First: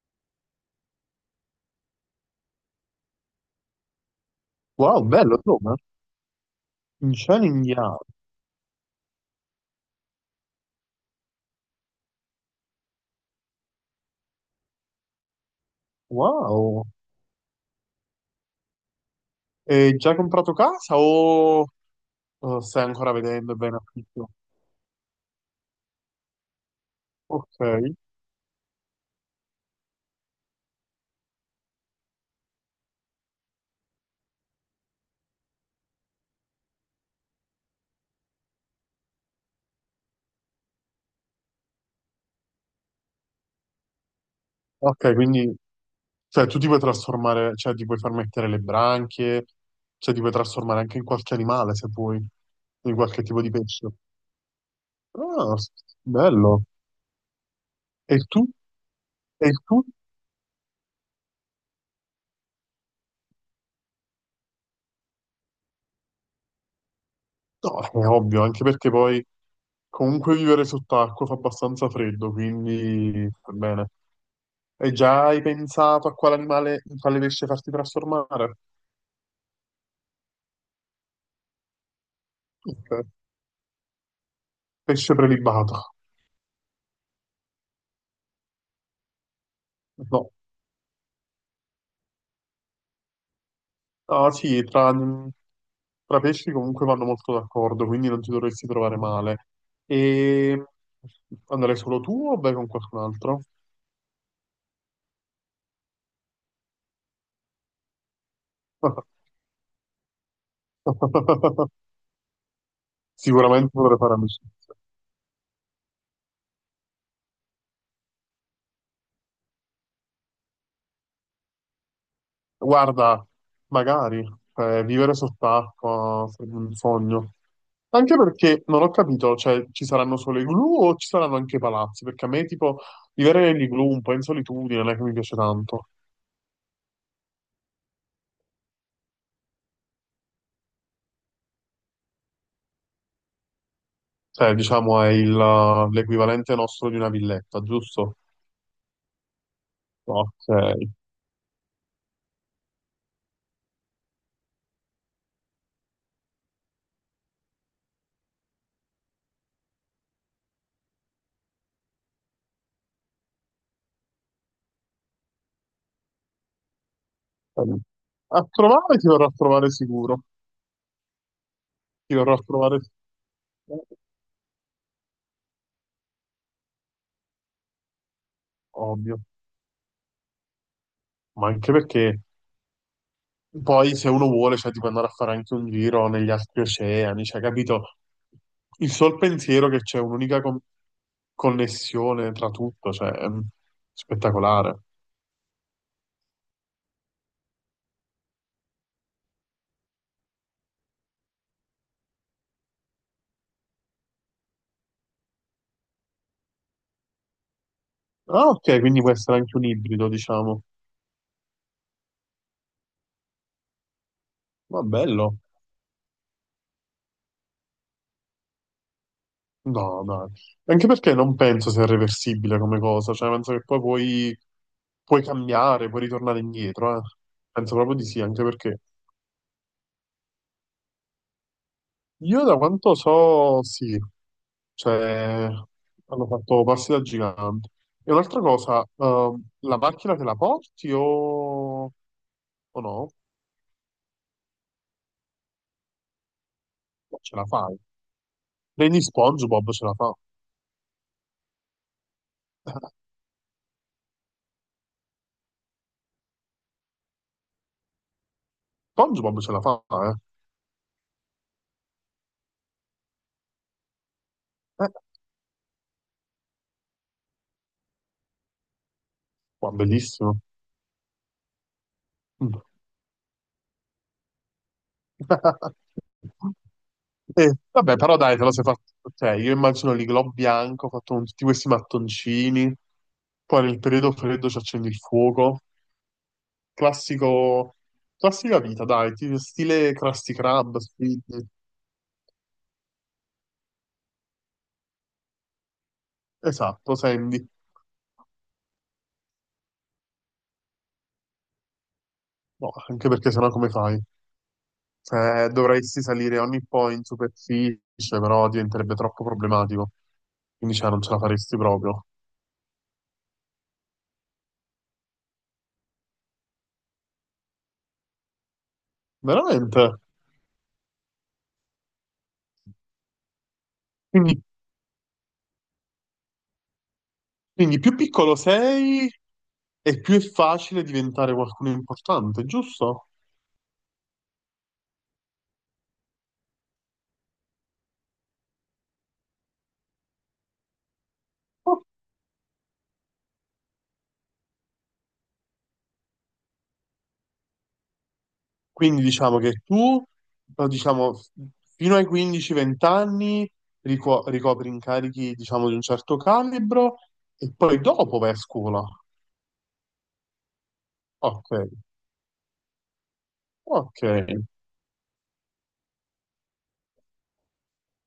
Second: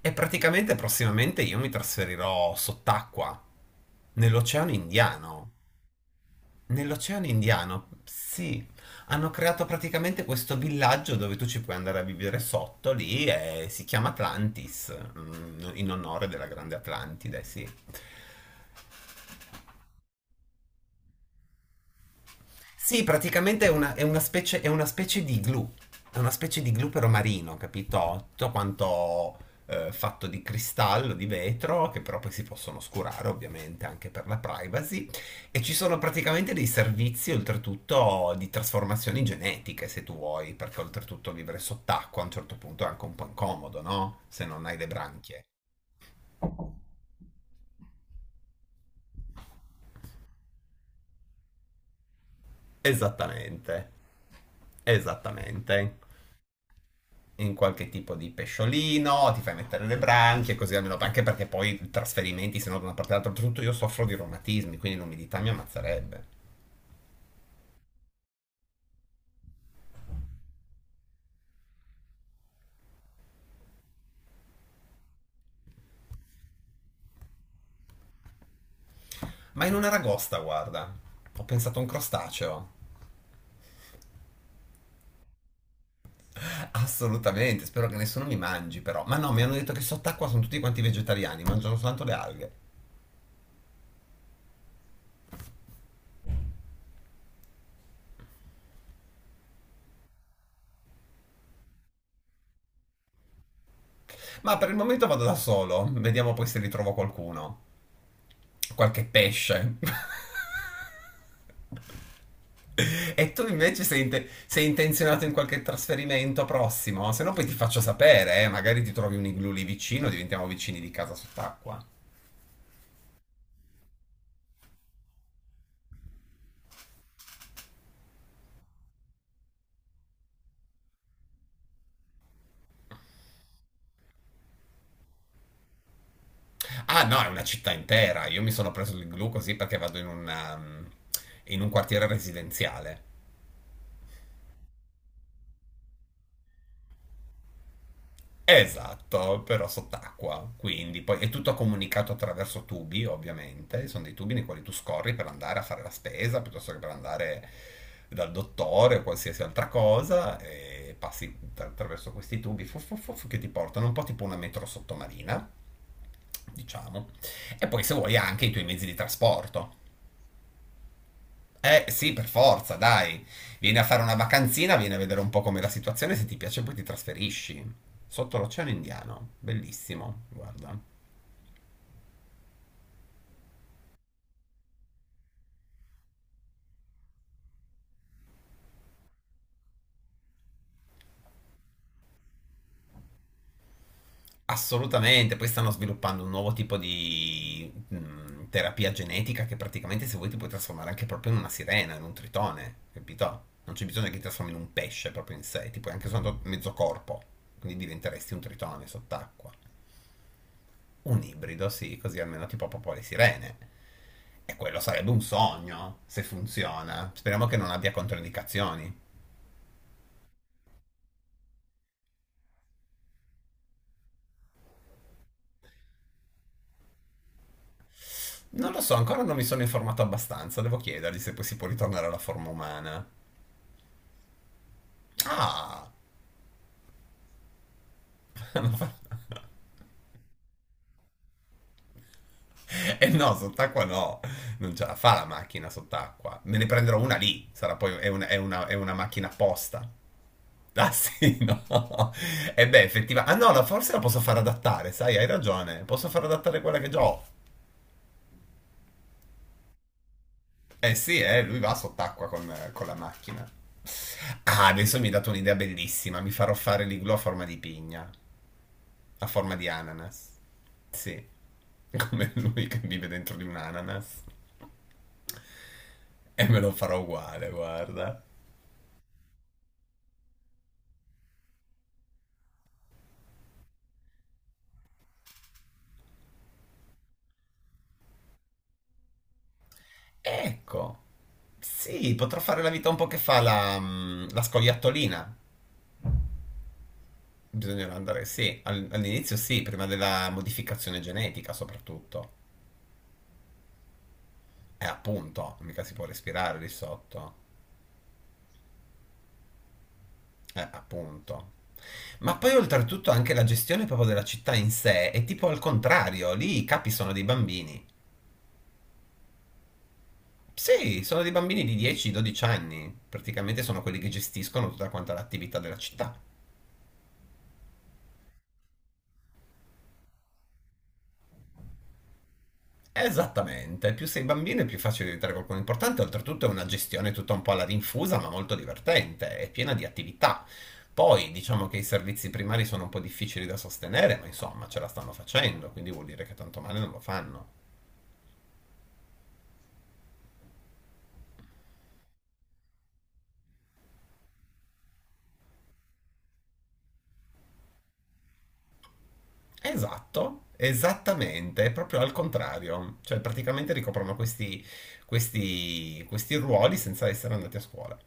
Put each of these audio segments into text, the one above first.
E praticamente prossimamente io mi trasferirò sott'acqua, nell'Oceano Wow, bello, Indiano. Roma. In Nell'Oceano cielo Indiano, indiano. sì, hanno creato praticamente questo villaggio dove tu ci puoi andare a vivere sotto lì e si chiama Atlantis, in onore della grande Wow. Atlantide, sì. E già hai comprato casa o stai Sì, ancora vedendo praticamente è bene una, è una affitto? specie, è una specie di glue. È una specie di glue però Ok. marino, capito? Tutto quanto fatto di cristallo, di vetro, che però poi si possono oscurare ovviamente anche per la privacy. E ci sono praticamente dei servizi oltretutto di trasformazioni genetiche, se tu vuoi, perché oltretutto vivere sott'acqua a un certo punto è anche un po' incomodo, no? Se non hai le Ok, branchie. quindi cioè, tu ti puoi trasformare, cioè ti puoi far mettere le branchie, cioè ti puoi trasformare anche in qualche animale se vuoi, in qualche tipo di pesce. Esattamente. Ah, Esattamente. bello. In qualche tipo E di tu? pesciolino, ti E fai tu? mettere le branchie, così almeno anche perché poi i trasferimenti, se no da una parte all'altra, tutto io soffro di reumatismi, quindi l'umidità mi ammazzerebbe. No, è ovvio, anche perché poi comunque vivere sott'acqua fa abbastanza freddo, quindi va bene. E già hai pensato a quale animale, in quale pesce farti trasformare? Ma in una ragosta, guarda, ho pensato a un crostaceo. Ok. Pesce prelibato. Assolutamente, spero che nessuno mi mangi però. Ma no, mi hanno detto che sott'acqua No. sono tutti quanti vegetariani, mangiano soltanto le alghe. Ah sì, tra pesci comunque vanno molto d'accordo, quindi non ti dovresti trovare male. E andrai solo tu o vai con qualcun altro? Ma per il momento vado da solo, vediamo poi se ritrovo qualcuno. Qualche pesce. E tu Sicuramente invece dovrei sei, fare inte- sei amicizia. intenzionato in qualche trasferimento prossimo? Se no poi ti faccio sapere, magari ti trovi un igloo lì vicino, diventiamo vicini di casa sott'acqua. Guarda, magari vivere sott'acqua sarebbe un sogno. Anche perché non ho capito, cioè ci saranno solo i igloo o ci saranno anche i palazzi? Perché a me tipo vivere negli igloo un po' in solitudine non è che mi piace tanto. Ah no, è una città intera, io mi sono preso l'igloo così perché vado in un quartiere residenziale. Cioè, diciamo è l'equivalente nostro di una villetta, giusto? Esatto, però Ok. sott'acqua, quindi poi è tutto comunicato attraverso tubi, ovviamente, sono dei tubi nei quali tu scorri per andare a fare la spesa, piuttosto che per andare dal dottore o qualsiasi altra cosa, e passi attraverso questi tubi che ti portano un po' tipo una metro sottomarina, diciamo, e poi se vuoi A anche i tuoi mezzi di trovare ti verrò a trovare trasporto. sicuro. Eh sì, Ti per verrò a forza, trovare dai. Vieni a fare una vacanzina, vieni a vedere un po' com'è la situazione, se ti piace poi ti trasferisci. Sotto l'Oceano Ovvio, Indiano, bellissimo, guarda. ma anche perché poi se uno vuole, cioè, ti può andare a fare anche un giro negli altri oceani, cioè, capito? Il sol pensiero che c'è un'unica connessione tra tutto, cioè, è spettacolare. Assolutamente, poi stanno sviluppando un nuovo tipo di terapia genetica che praticamente se vuoi ti puoi trasformare anche proprio in una sirena, in un tritone, capito? Non c'è bisogno che ti trasformi in un pesce proprio in sé, ti puoi anche soltanto mezzo corpo, quindi diventeresti un Ah, ok, tritone quindi può essere sott'acqua. anche un ibrido, diciamo. Un ibrido, sì, così almeno tipo Popò le sirene. E quello Ma sarebbe un bello. sogno, se funziona. Speriamo che non abbia controindicazioni. No, dai. Anche perché non penso sia reversibile come cosa, cioè, penso che poi puoi, cambiare, puoi ritornare indietro, eh. Penso proprio di sì, anche Non lo perché so, ancora non mi sono informato abbastanza, devo chiedergli se poi si può ritornare alla io forma da quanto umana. so, sì, cioè Ah! hanno fatto passi da gigante. E un'altra cosa, la macchina te la porti o E no? no, sott'acqua no, non ce la fa la macchina sott'acqua. Me ne prenderò una No, ce la lì, fai. sarà poi, è una Prendi macchina SpongeBob, ce apposta. la fa. Ah sì, no. E beh, effettivamente. Ah no, forse la posso far adattare, sai, hai ragione. Posso far adattare quella che già ho. SpongeBob ce la fa, eh? Eh sì, lui va sott'acqua con la macchina. Ah, Eh, adesso mi hai dato un'idea bellissima. Mi farò fare l'igloo a forma di pigna, a forma di qua, ananas. bellissimo. Sì, come Mm. lui che vive dentro di un ananas. E me lo farò uguale, vabbè, però guarda. dai, te lo sei fatto. Cioè, io immagino l'iglò bianco ho fatto con tutti questi mattoncini. Poi nel periodo freddo ci accendi il fuoco. Classico, classica vita, dai, stile Krusty Krab, Ecco. Squid. Sì, potrò fare la vita un po' che fa la scoiattolina. Esatto, Sandy. Bisognerà andare, sì, all'inizio sì, prima della modificazione genetica soprattutto. No, anche perché sennò come fai? Appunto, mica si Dovresti può salire respirare ogni lì po' in sotto. superficie, però diventerebbe troppo problematico. Quindi cioè, non ce la Appunto. faresti proprio. Ma poi oltretutto anche la gestione proprio della città in sé è tipo al contrario, lì i capi sono dei bambini. Veramente. Sì, sono dei bambini di 10-12 anni, praticamente sono quelli che Quindi, gestiscono tutta quanta l'attività della città. quindi più piccolo sei e più è facile diventare qualcuno importante, giusto? Esattamente, più sei bambino è più facile diventare qualcuno importante, oltretutto è una gestione tutta un po' alla rinfusa, ma molto divertente, è piena di attività. Poi diciamo che i servizi primari sono un po' difficili da sostenere, ma insomma ce la stanno facendo, quindi vuol dire che tanto male non lo fanno. Quindi diciamo che tu, però, diciamo, fino ai 15-20 anni ricopri incarichi, diciamo, di un certo calibro e poi dopo vai a scuola. Esatto, Ok, esattamente, è proprio al contrario, cioè praticamente ok. ricoprono questi ruoli senza essere andati a scuola.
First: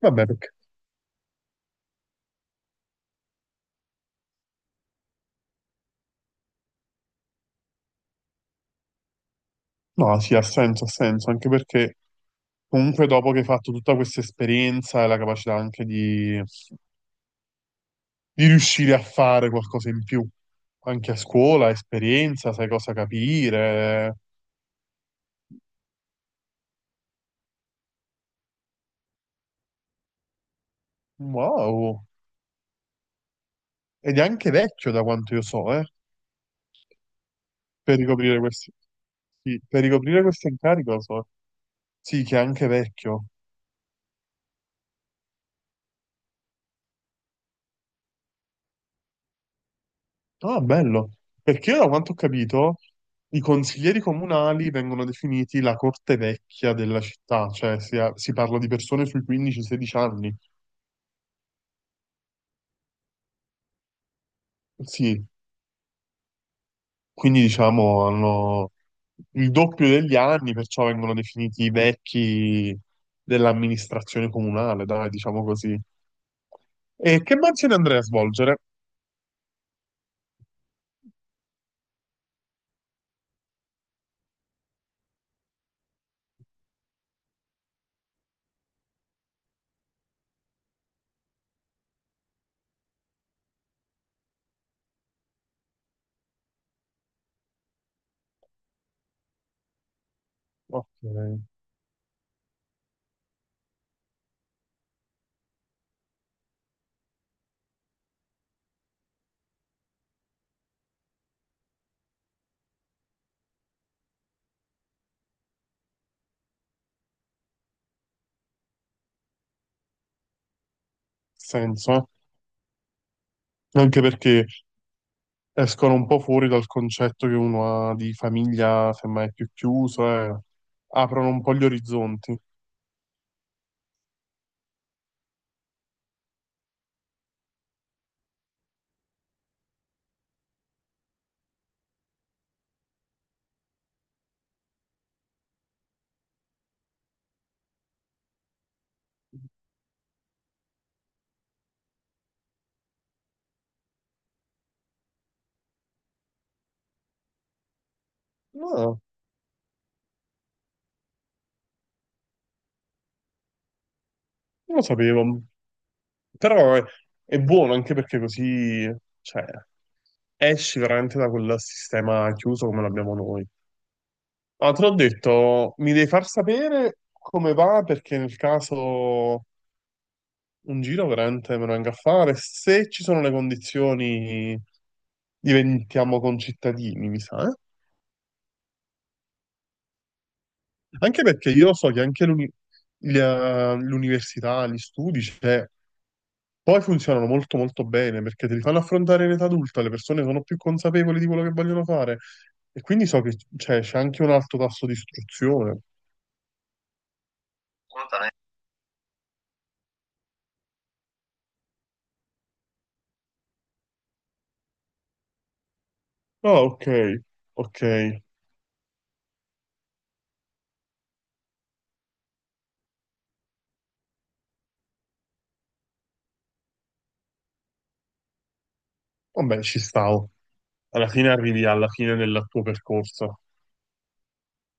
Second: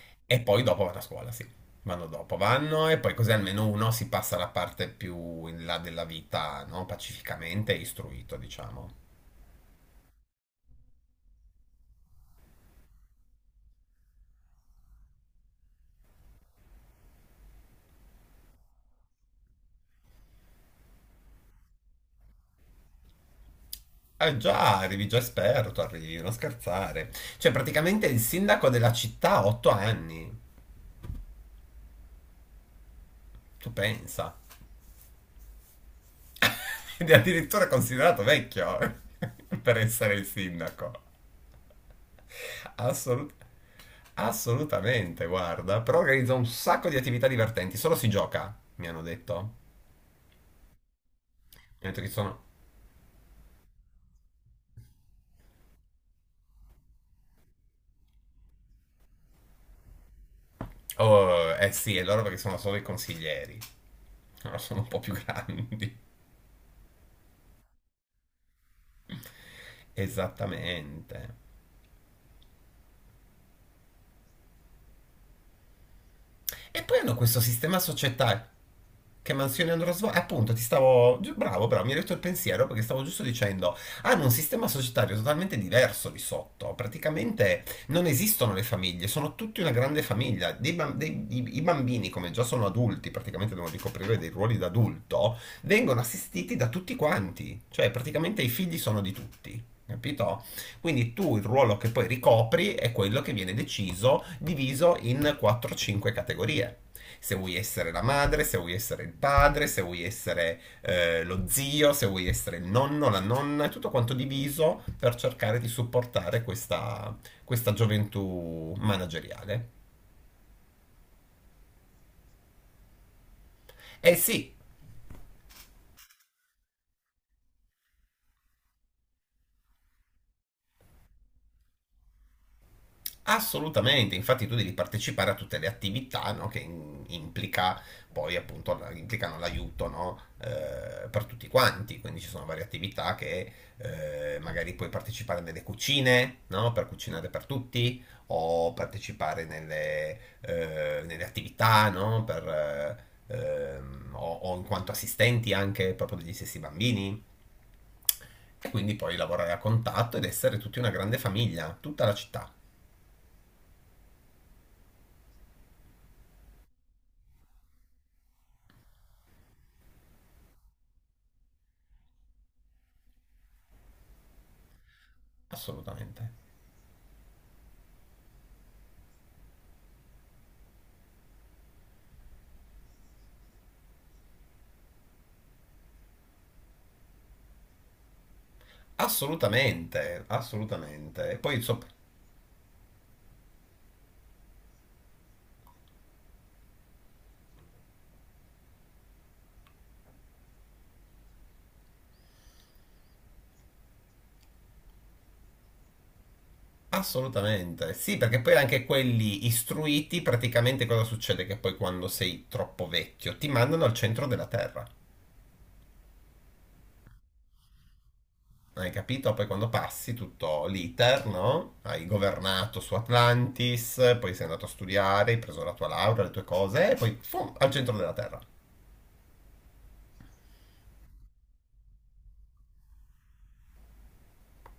Vabbè, E perché. poi dopo vanno a scuola, sì. Vanno dopo, vanno e poi così almeno uno si passa la parte più in là della vita, no? Pacificamente e istruito, diciamo. No, sì, ha senso, anche perché comunque dopo che hai fatto tutta questa esperienza e la capacità anche di riuscire a fare qualcosa in più, anche a scuola, esperienza, sai cosa capire. Eh già, arrivi già esperto, arrivi, non scherzare. Cioè, praticamente il sindaco della città ha 8 anni. Wow. Tu Ed è pensa. anche vecchio da quanto io so, eh. Ed è addirittura Per considerato ricoprire questo. vecchio Sì, per per essere ricoprire il questo incarico, sindaco. so. Sì, che è anche vecchio. Assolut- assolutamente, guarda. Però organizza un sacco di attività divertenti, solo si gioca, mi hanno detto. Mi Ah, bello. Perché hanno io, da detto che ci quanto ho sono. capito, i consiglieri comunali vengono definiti la corte vecchia della città, cioè si, si parla di persone sui 15-16 anni. Oh, eh sì, è loro perché sono solo i consiglieri. Loro sono un po' più Sì, grandi. quindi diciamo hanno il doppio degli anni, perciò vengono Esattamente. definiti i vecchi dell'amministrazione comunale, dai, diciamo così. E poi hanno E che questo mansione sistema andrei a societario. svolgere? Che mansioni andrò a svolgere? Appunto, ti stavo. Bravo, bravo, mi hai detto il pensiero perché stavo giusto dicendo. Hanno un sistema societario totalmente diverso lì sotto. Praticamente non esistono le famiglie, sono tutti una grande famiglia. Dei bam- dei- i, I bambini, come già sono adulti, praticamente devono ricoprire dei ruoli da adulto, vengono assistiti da tutti quanti. Cioè, praticamente i figli sono di tutti. Capito? Ok, Quindi tu il ruolo che poi ricopri è quello che viene deciso, diviso in 4-5 categorie. Se vuoi essere la madre, se vuoi essere il padre, se vuoi essere lo zio, se vuoi essere il nonno, la nonna, è tutto quanto diviso per cercare di supportare questa gioventù manageriale. senso. Anche E perché sì, escono un po' fuori dal concetto che uno ha di famiglia, semmai più chiuso, e aprono un po' gli orizzonti. assolutamente, infatti tu devi partecipare a tutte le attività, no, che implica poi appunto implicano l'aiuto, no, per tutti quanti, quindi ci sono varie attività che magari puoi partecipare nelle cucine, no, per cucinare per tutti, o partecipare nelle attività, no, o in quanto assistenti anche proprio degli stessi bambini, e quindi No, poi lavorare a contatto ed essere tutti una grande famiglia, tutta la città, non lo sapevo, però è buono anche perché così, cioè, esci veramente da quel sistema chiuso come l'abbiamo noi. Ma te l'ho detto, mi devi far assolutamente. sapere come va perché nel caso un giro veramente me lo venga a fare, se ci sono le condizioni diventiamo concittadini, mi sa, eh? Assolutamente, Anche assolutamente. E perché poi io insomma, so che anche l'università, gli studi, cioè, poi funzionano molto molto bene perché te li fanno affrontare in età adulta, le persone sono più consapevoli di quello che vogliono fare e quindi so che cioè, c'è anche un alto tasso di istruzione. assolutamente. Sì, Assolutamente. perché poi anche quelli istruiti, praticamente cosa succede? Che poi quando sei troppo vecchio ti mandano al centro della terra. Ah, ok, ok. Hai capito? Poi quando passi tutto l'iter, no? Hai governato su Atlantis, poi sei andato a studiare, hai preso la tua laurea, le tue cose, e poi fum, al centro della terra. Vabbè, ci stavo. Alla fine arrivi alla fine del tuo percorso.